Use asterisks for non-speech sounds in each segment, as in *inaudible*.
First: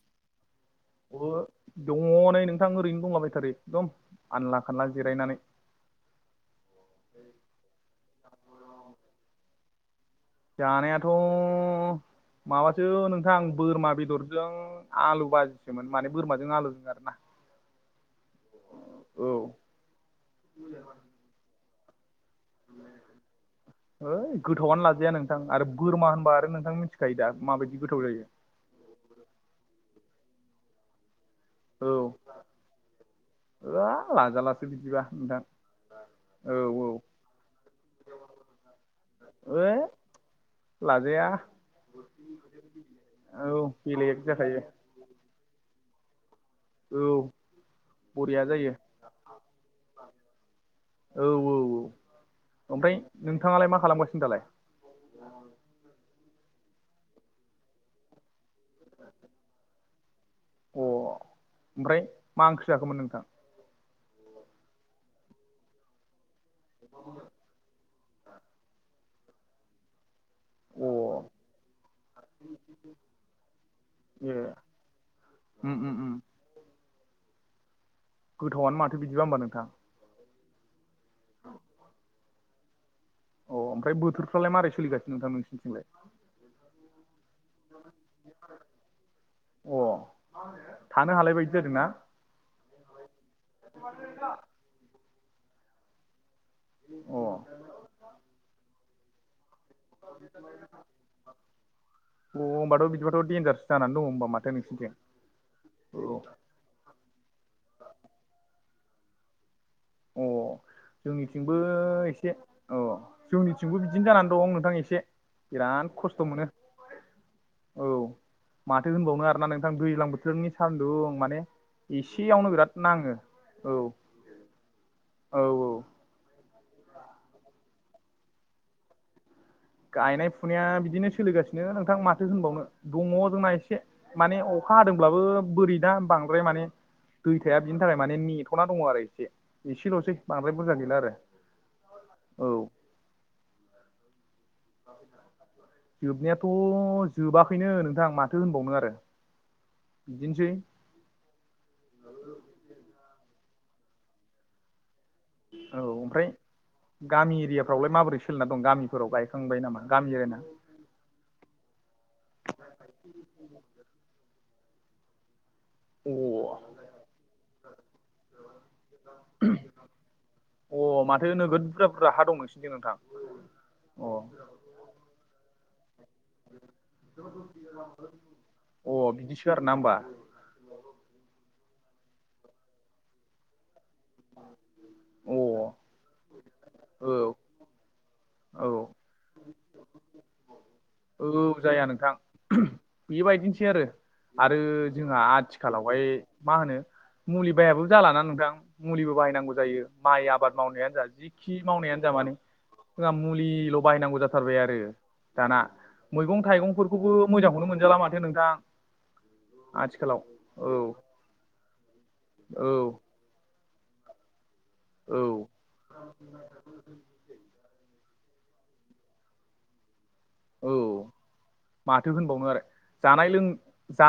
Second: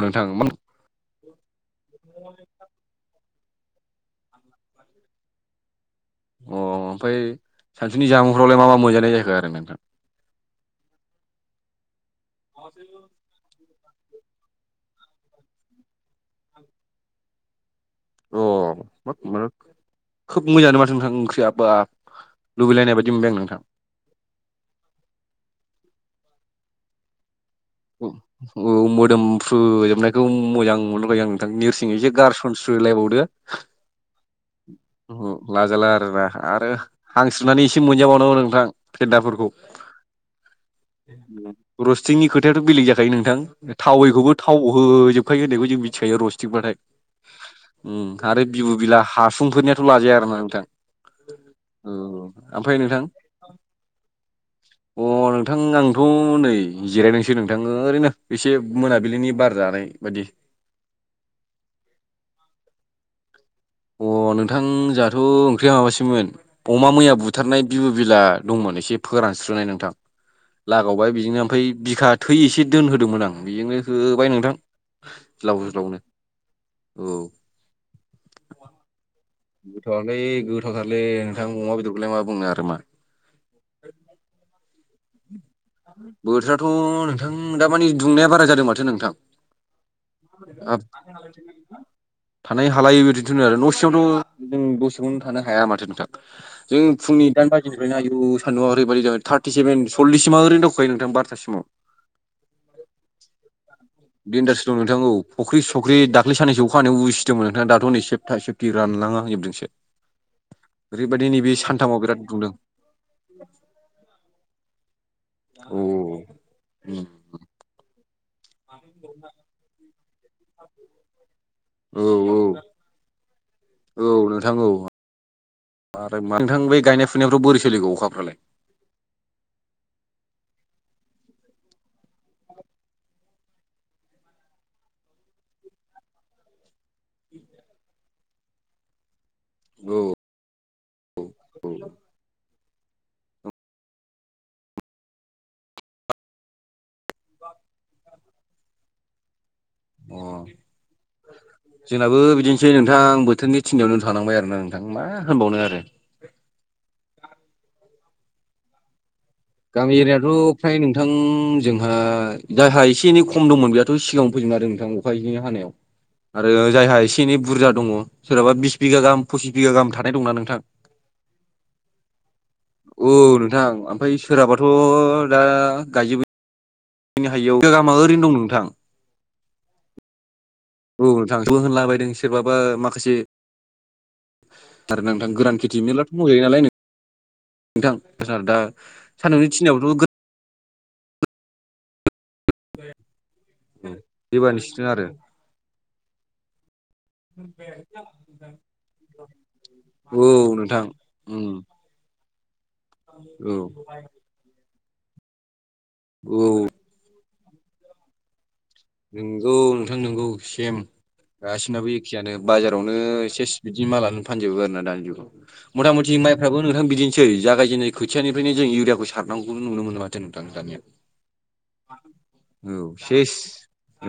बुंनो थाङोमोन अ' दङ नै नोंथां ओरैनो दंलाबायथारो एखदम आनला खानला जिरायनानै अ' ओमफ्राय सानसुनि जामुंफ्रावलाय मा मा मोनजानाय जाखो आरो नोंथां। जानायाथ' माबासो नों थां बोरमा बेदरजों आलु बाजिसोमोन माने बोरमाजों आलुजों आरोना। अ' औ *unintelligible* खोब मोजांङानो माथो नोंथां ओंख्रिया बा लुबैलायनाय बायदि मोनबाय आं नोंथां। है गोथावनो लाजाया नोंथां आरो बोरमा होनबा आरो नोंथां मिथिखायो दा माबायदि गोथाव जायो। औ मोदोमफ्रुजोबनायखौ मोजां मोनबाय आंङो। नोरसिं एसे गारसनस्रोलायबावदो बा लाजा लाासो बिदिबा नोंथां लाजाला आरोना औ आरो औ हांस्रोनानै एसे मोनजाबावनांगौ नोंथां फेन्दाफोरखौ ओइ लाजाया रस्टिंनि खोथायाथ' बेलेग जाखायो औ नोंथां बेलेग थावैखौबो जाखायो थाव औ *unintelligible* बरिया आरो जायो बिबु बिला हा फुंफोरनियाथ' लाजाया आरो ना नोंथां। औ ओमफ्राय नोंथां नोंथाङालाय मा खालामगासिनो दालाय अ अ नोंथां आंथ' नै जिरायदोंसै नोंथां ओरैनो एसे मोनाबिलिनि बार जानाय बायदि अ ओमफ्राय मा ओंख्रि जाखोमोन नोंथां? अ नोंथां जोंहाथ' ओंख्रिया माबासैमोन अमा मैया बुथारनाय बिबु बिला दंमोन एसे फोरानस्रोनाय नोंथां। अ लागावबाय बिजोंनो ओमफ्राय बिखा थै एसे दोनहोदोंमोन आं बेजोंनो होबाय ए नोंथां। ज्लाव उम ज्लाव उम नो उम औ। गोथावयानो माथो बिदिबा होमबा नोंथां गोथावयालाय गोथावथारलै नोंथां अमा बेदरखौलाय मा बुंनो आरो मा अ ओमफ्रायबोथोरफ्रालाय मारै सोलिगासिनो नोंथां नों बोथोराथ' नोंथां दा मानि दुंनाया बारा जादों माथो नोंथां। हाब थानो हालाय बायदि जादोंना? थानाय हालायै बिदिनोथ'नो आरो न' सिङावथ' जों दसेयावनो थानो हाया माथो नोंथां। जों अ फुंनि दाइन बाजिनिफ्रायनो आयु सान्दुुंआ ओरैबायदि जाबाय थार्टि सेभेन सल्लिससिमा ओरै दावखोखायो नोंथां बारथासिमाव। अ होनबाथ' बिदिबाथ' देन्जार बेन्डासो दं नोंथांखौ फ'ख्रि सख्रि औ दाख्लै साननसो अखानाय उसि सिदोंमोन नोंथाङा दाथ'नै सेबथा सेबथि रानलाङा होजोबदोंसो। अ ओरैबायदि जोंनिथिंबो नैबे सानथामाव एसे बिराद दुंदों। अ जोंनिथिंबो बिदिनो जानानै दं नोंथां एसे। औ बिराद खस्थ' मोनो औ। माथो होनबावनो आरोना नोंथां दैज्लां बोथोरनि सान्दुं माने एसेयावनो औ बिराद नाङो औ। औ नोंथां औ। औ औ मारै मा नोंथां बे गायनाय फुनायफ्राव बोरै सोलिगौ अखाफ्रालाय? गायनाय फुनाया बिदिनो सोलिगासिनो नोंथां माथो होनबावनो दङ जोंना एसे। माने अखा हादोंब्लाबो बोरै ना बांद्राय माने दैथाया बिनि थाखाय माने नेथ'ना दङ आरो एसे। एसेल'सै बांद्राय बुरजा गैला आरो औ। जोबनायाथ' जोबाखैनो नोंथां माथो होनबावनो आरो अ बिदिनोसै जोंनाबो बिदिनोसै नोंथां बोथोरनि थिननायावनो थांबाय आरो ना नोंथां मा होनबावनो आरो औ ओमफ्राय गामि एरियाफ्रावलाय माबोरै सोलिना दं गामिफोराव गाय गामि एरिआ थ फ्राय नोंथां जोंहा दाहा एसे एनै खम दंमोन बेहाथ' सिगाङांनो फोजोबनो आरो नोंथां अखा एसेनि हानायाव अ आरो जायहा एसे एनै बुरजा दङ सोरहाबा बिस बिगा गाहाम फसिस बिगा गाहाम थानाय दंना नोंथां। अ माथो नोगोद बुरजा बुरजा हा दं नोंसोरनि दं नोंथां अ जाबाथ' दा गायजोबो *inaudible* नो हायैयाव *unintelligible* मा ओरनो दं नोंथां। अ बिदिसो आरो ना होनोमबा। औ थांबो होनलाबायायदों सोरबाबा माखासे आरो ना नोंथां अ गोरान खेथि *unintelligible* औ मेर्लाथ' मोज गायो नालाय नोंथां। आरो दा औ सान्दुंनि थिनायावथ' औ जाया नोंथां बेबायदिनोसै आरो आरो जोंहा आथिख आथिखालावहाय मा होनो मुलि बायाबो जालाना नोंथां मुलिबो बायनांगौ जायो औ माइ आबाद नोंथां मावनायानो जा जि उम थि मावनायानो जा माने जोंहा औ मुलिल' बाहायनांगौ जाथारबाय आरो दाना औ मैगं थाइगंफो खौबो मोजांखौनो मोनजाला माथो नोंथां नोंगौ नोंथां आथिखालाव नोंगौ औ सेम गासिनाबो एखेयानो औ बाजारावनो एसे बिदि मालानो फानजोबो आरोना दानि जुगाव मथा मथि माइफ्राबो नोंथां बिदिनोसै जागायजेननाय खोथियानिफ्रायनो जों इउरिखौ सारनांगखौ नुनो मोन औ माथो होनबावनो आरो औ जानाय सेस लों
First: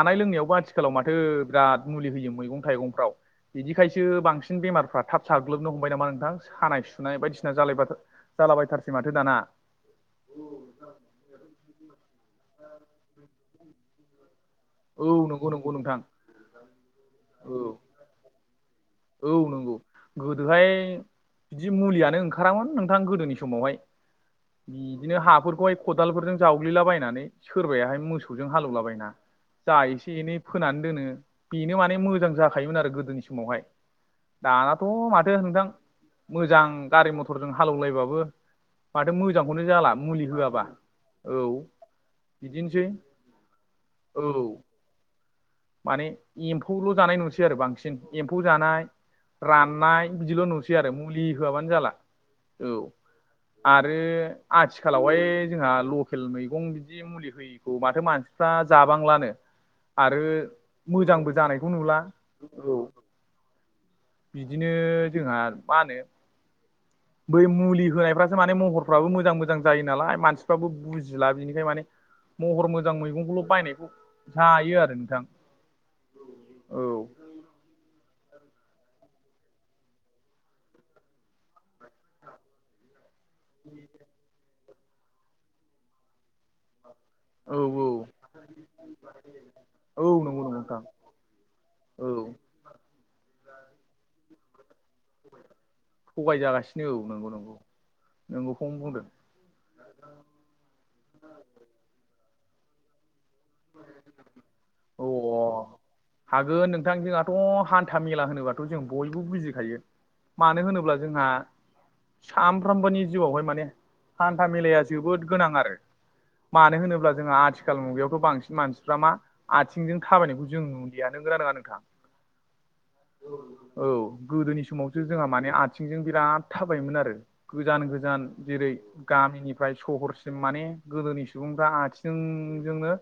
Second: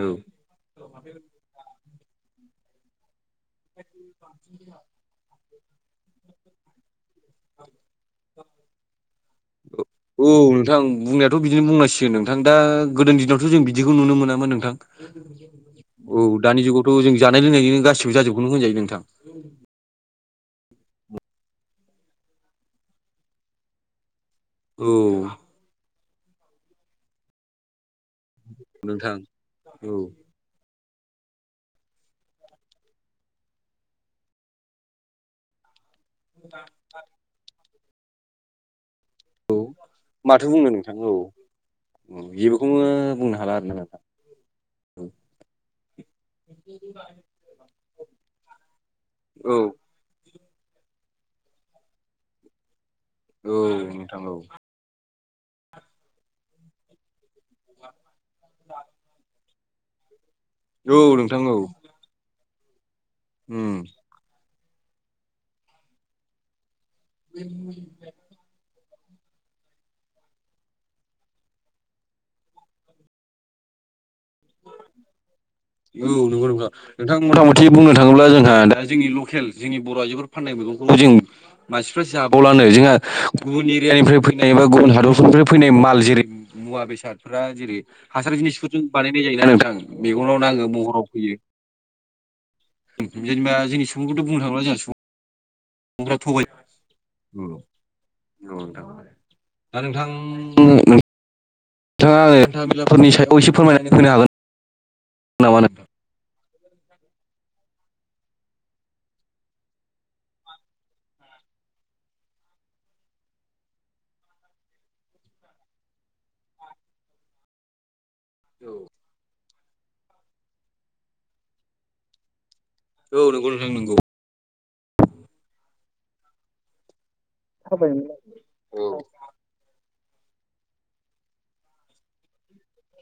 औ लोंनायावबो आथिखालाव माथो बिराद मुलि होयो मैगं थाइगंफ्राव। बिदिखायसो बांसिन बेमारफ्रा थाब साग्लोबनो हमबाय नामा नोंथां सानाय सुनाय बायदिसिना जालाय जालाबायथारसै माथो दाना औ नोंथां बुंनायाथ' बिदिनो बुंनांसिगोन नोंथां दा गोदोनि दिनावथ' जों बिदिखौ नुनो मोनामोन नोंथां औ नंगौ नंगौ नोंथां औ दानि जुगावथ' जों जानाय औ लोंनायनि गासिबो जाजोबगोन होनजायो नोंथां औ नंगौ गोदोहाय बिदि मुलियानो ओंखारामोन नोंथां गोदोनि समावहाय औ बिदिनो हाफोरखौहाय खदालफोरजों जावग्लिलाबायनानै सोरबाहाय मोसौ फोरजों हालेवलाबायना नोंथां जा औ एसे एनै फोनानै दोनो बेनो माने मोजां जाखायोमोन आरो गोदोनि समावहाय दानाथ' माथो नोंथां मोजां गारि मथरजों हालेवलायबाबो माथो मोजांखौनो जाला मुलि माथो बुंनो होआबा नोंथां औ औ बिदिनोसै जेबोखौनो बुंनो हाला आरो ना औ नोंथां माने एम्फौल' जानाय नुसै आरो बांसिन एम्फौ जानाय औ राननाय बिदिल' नुसै आरो मुलि होआबानो जाला औ औ आरो नोंथां औ आ आथिखालावहाय जोंहा लकेल मैगं बिदि मुलि होयैखौ माथो मानसिफ्रा जाबांलानो आरो औ मोजांबो नोंथां औ जानायखौ नुला औ उम बिदिनो जोंहा मा होनो बै मुलि होनायफ्रा माने महरफ्राबो मोजां मोजां जायो नालाय मानसिफ्राबो बुजिला बिनिखाय माने महर मोजां मैगंखौल' बायनायखौ जायो आरो नोंथां औ नंगौ औ नोंथां-नोंथां मुथा मुथि बुंनो थाङोब्ला जोंहा दा जोंनि खेल जोंनि बर' आइजोफोर फाननाय मैगंफोरखौ जों मानसिफ्रा जाबावलानो जोंहा गुबुन एरियानिफ्राय फैनाय एबा गुबुन हादरफोरनिफ्राय फैनाय माल जेरै मुवा बेसाद फोरा औ जेरै हासार जिनिसफोरजों बानायनाय जायोना नोंथां औ मेगनाव नंगौ नंगौ नाङो नोंथां महराव फैयो औ जेनेबा जोंनि सुबुंखौथ' बुंनो थाङोब्ला जोंहा सुबुं थगायजागासिनो औ दा नंगौ-नंगौ नंगौखौनो बुंदों दा नोंथां नोंथाङा हान्था मेलाफोरनि सायाव एसे फोरमायनानै होनो हागोन औ अ नामा नोंथां हागोन नोंथांजोंहाथ' हान्था मेला होनोबाथ' जों बयबो बुजिखायो मानो होनोब्ला जोंहा सानफ्रोमबोनि जिउआवहाय माने हान्था मेलाया जोबोद गोनां आरो मानो होनोब्ला जोंहा आथिखाल मुगायावथ' बां मानसिफ्रा मा आथिंजों थाबायनायखौ जों नुुलियानो नंगौना नङा नोंथां औ नंगौ नोंथां नंगौ औ गोदोनि समावसो जोंहा माने आथिंजों बिराद थाबायोमोन आरो गोजान गोजान जेरै गामिनि ओमफ्राय सहरसिम माने गोदोनि सुबुंफ्रा आथिंजोंनो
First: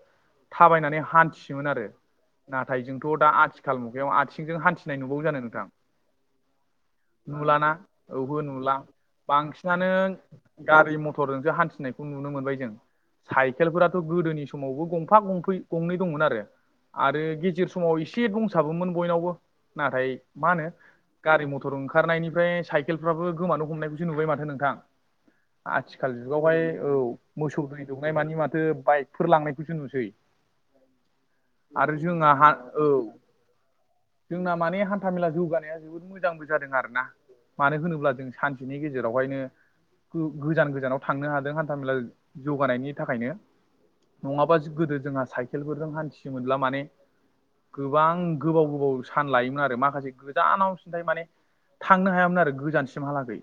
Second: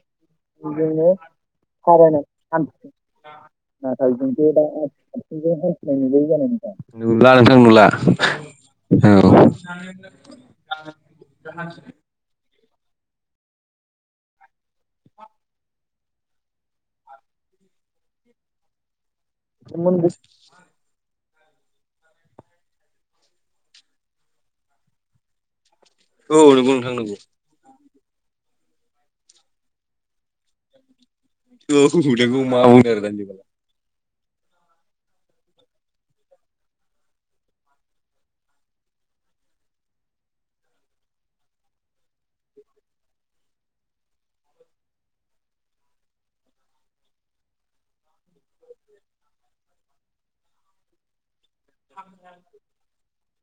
थाबायनानै जोंनो हान्थियोमोन आरो थाबायनाय हान्था नाथाय जोंथ' दा आथिखाल मुगायाव नाथाय जोंथ' आथिंजों दा हान्थिनाय नुबावो जानो आथिंजों नोंथां हान्थिनाय नुलायै जानाय नोंथां। नुला नोंथां नुलाना नुला औ नुला औ। बांसिनानो गारि मथरजोंसो हान्थिनायखौ नुनो मोनबाय जों साइकेलफोराथ' गोदोनि समावबो गं गंफा गंफै गंनै दंमोन आरो आरो गेजेर समाव एसे दंसाबोमोन बयनावबो नाथाय मा होनो गारि मथर ओंखारनायनिफ्राय साइकेलफ्राबो गोमानो हमनायखौसो नुबाय माथो नोंथां आथिखाल औ जुगावहाय नंगौ औ नोंथां नंगौ मोसौ दै दौनाय मानि माथो बाइकफोर लांनायखौसो नुसै औ आरो जोंहा नोंगौ हा मा औ बुंनो आरो दानि जोंना माने हान्था मेला जौगानाया जोबोद मोजांबो जादों आरोना मानो होनोब्ला जों सानसेनि गेजेरावहायनो गोजान गोजानाव थांनो हादों हान्थामेला जौगानायनि थाखायनो नङाबा ज गोदो जोंहा साइकेलफोरजों हान्थियोनब्ला माने गोबां गोबाव गोबाव सान लायोमोन आरो माखासे गोजानाव सिन्थाय माने थांनो हायामोन आरो गोजान सिमहालागै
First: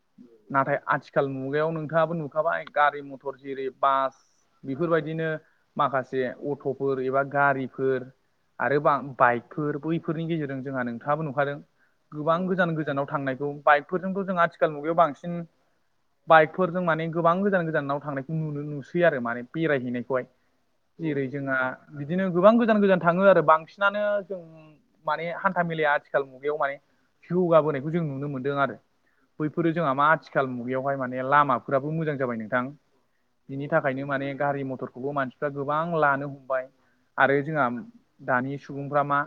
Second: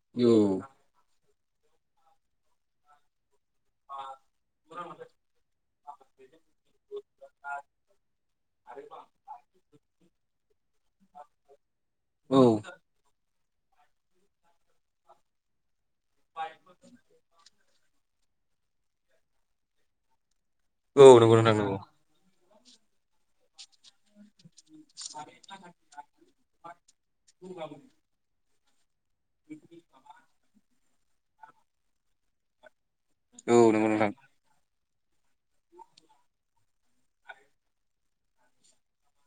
जुगाव औ। नाथाय आ आथिखाल मुगायाव नोंथाङाबो नुखाबाय गारि मथर जेरै बास बेफोरबायदिनो माखासे अट'फोर एबा गारिफोर आरो बा बाइकफोर बैफोरनि गेजेरजों जोंहा नोंथाङाबो नुखादों औ गोबां गोजान गोजानाव थांनायखौ बाइक फोरजोंथ' जों आथिखाल मुगायाव बांसिन बाइकफोरजों माने गोबां गोजान गोजानाव थांनाय नुनो नुसै आरो माने बेराय हैनायखौ हाय औ जेरै नंगौ नोंथां जोंहा नंगौ बिदिनो गोबां गोजान गोजान थाङो आरो बांसिनानो जों माने हान्था मेलाया आथिखाल मुगायाव माने जौगाबोनायखौ जों नुनो मोनदों आरो बैफोरो जोंहा मा आथिखाल मुगायावहाय माने लामाफोराबो मोजां जाबाय नोंथां बिनि औ नंगौ थाखायनो नोंथां माने गारि मथरखौबो मानसि गोबां लानो हमबाय आरो जोंहा दानि सुबुंफ्रा मा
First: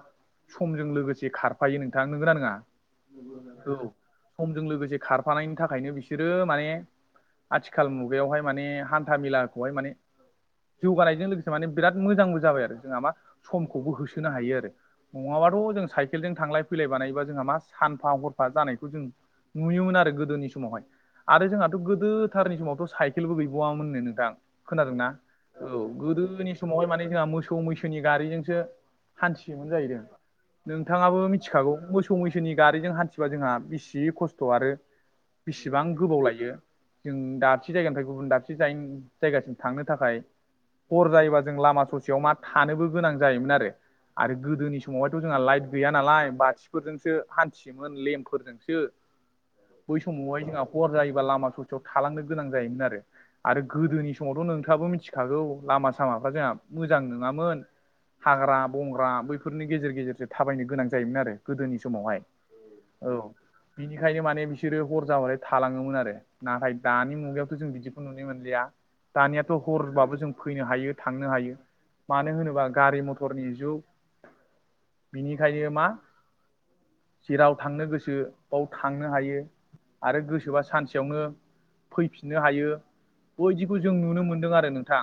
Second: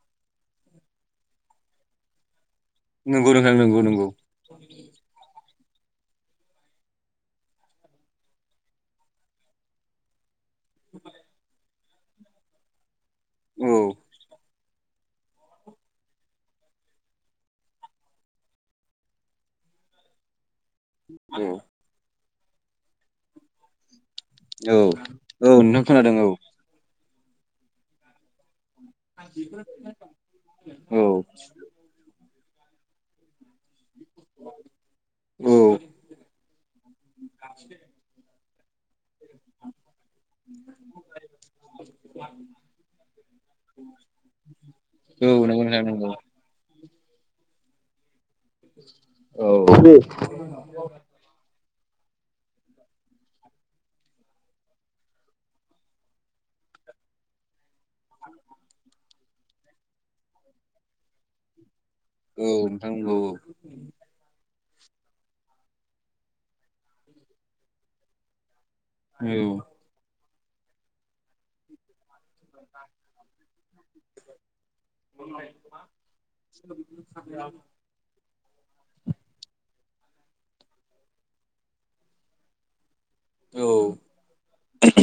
समजों लोगोसे खारफायो नोंथाङा नोंगोनना नोङा नंगौ नोंथां नोंगौ नोंगौ समजों लोगोसे खारफानायनि थाखायनो बिसोरो माने आथिखाल मुगायावहाय माने हान्था मेलाखौहाय माने जौगानायजों लोगोसे माने बिराद मोजांबो जाबाय आरो जोंहा मा औ समखौबो होसोनो हायो आरो नङाबाथ' जों साइकेलजों थांलाय फैलाय बानायबा जोंहा मा सानफा हरफा जानायखौ जों नुयोमोन आरो गोदोनि समावहाय आरो औ। जोंहाथ' गोदोथारनि समावथ' साइकेलबो गैबावामोननो नोंथां औ खोनादों ना औ नोंथां खोनादों औ गोदोनि समावहाय माने जोंहा मोसौ मैसोनि गारिजोंसो हान्थियोमोन जाहैदों नोंथाङाबो औ मिथिखागौ मोसौ मैसोनि गारिजों हान्थिबा जोंहा बेसे खस्थ' आरो औ बेसिबां गोबाव लायो जों दाबसे जायगानिफ्राय गुबुन दाबसे जाय जायगासिम थांनो थाखाय हर जायोबा जों लामा ससेयाव मा थानोबो गोनां जायोमोन आरो आरो गोदोनि समावहायथ' औ जोंहा नंगौ लाइट नोंथां गैया नंगौ। नालाय बाथिफोरजोंसो हान्थियोमोन लेम्प औ जोंहा हर जायोबा लामा ससेयाव थालांनो गोनां जायोमोन आरो आरो गोदोनि समावथ' नोंथाङाबो मिथि थागौ लामा सामाफ्रा जोंहा मोजां नङामोन हाग्रा बंग्रा बैफोरनि गेजेर गेजेरजों थाबायनो गोनां जायोमोन आरो गोदोनि समावहाय औ नोंथां नंगौ औ ओंखायनो माने बिसोरो हर जाबाथाय थालाङोमोन आरो नाथाय दानि मुगायावथ' जों बिदिखौ नुनो मोनलिया औ दानियाथ हरबाबो जों फैनो हायो थांनो हायो। मानो होनोबा गारि मथरनि जुग बिनिखायनो मा जेराव थांनो गोसो बाव थांनो हायो आरो गोसोबा सानसेयावनो फैफिननो हायो। औ बोयदिखौ जों नुनो मोन्दों आरो नोंथां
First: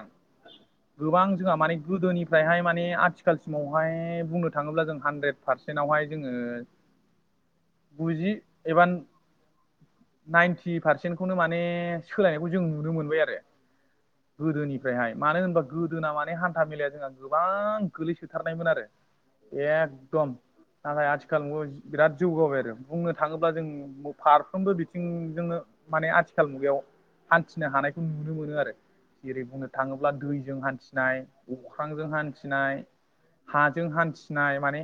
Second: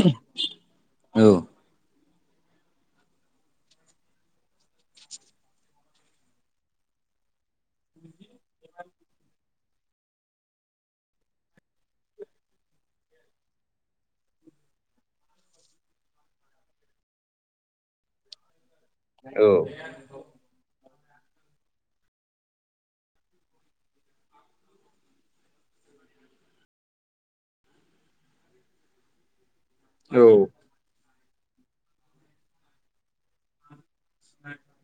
गोबां औ औ। जोंहा माने गोदोनि ओफ्रायहाय माने आथिखालसिमावहाय बुंनो थाङोब्ला जों हानद्रेद पारसेन्टावहाय जोङो बुजि एबान नाइनटि पारसेन्टखौनो माने सोलायनायखौ जों नुनो मोनबाय आरो गोदोनिफ्रायहाय मानो होनबा गोदोना माने हान्था मेलाया जोंहा गोबां गोलैसोथारनायमोन आरो एकदम नाथाय आथिखाल बिराद जौगाबाय आरो बुंनो थाङोब्ला जों फारफ्रोमबो बिथिंजोंनो माने आथिखाल मुगायाव हान्थिनो हानायखौ नुनो मोनो आरो जेरै बुंनो थाङोब्ला औ दैजों हान्थिनाय अख्रांजों हान्थिनाय हाजों हान्थिनाय माने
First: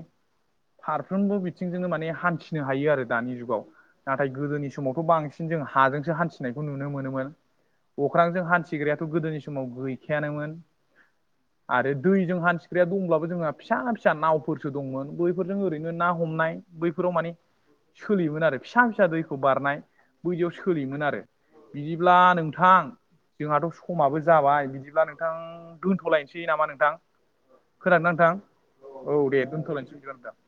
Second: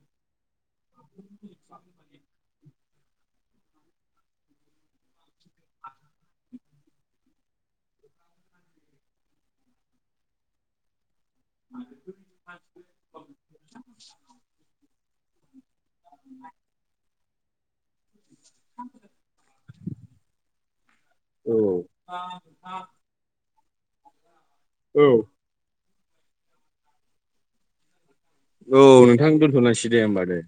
फारफ्रोमबो बिथिंजोंनो माने हान्थिनो हायो आरो दानि जुगाव नाथाय गोदोनि समावथ बांसिन जों हाजोंसो हान्थिनायखौ नुनो मोनोमोन अख्रांजों हान्थिग्रायाथ गोदोनि समाव गैखायानोमोन आरो दैजों हान्थिख्रिाया दंब्लाबो जोंहा फिसा फिसा नावफोरसो दंमोन बैफोरजों ओरैनो ना हनाय बैफोराव म सोलियोमोन आरो फि फि दै बारनाय ब सोलियोमोन आरो बिदिब्ला नोंथां जोंहाथ समाबो जाबाय बि बिदिब्ला औ नोंथां दोन्थलायनोसै नामा नोंथां खोनादों नोंथां? औ औ नोंथां दे दथल दोनथ'लायसै दे होमबा दा दे।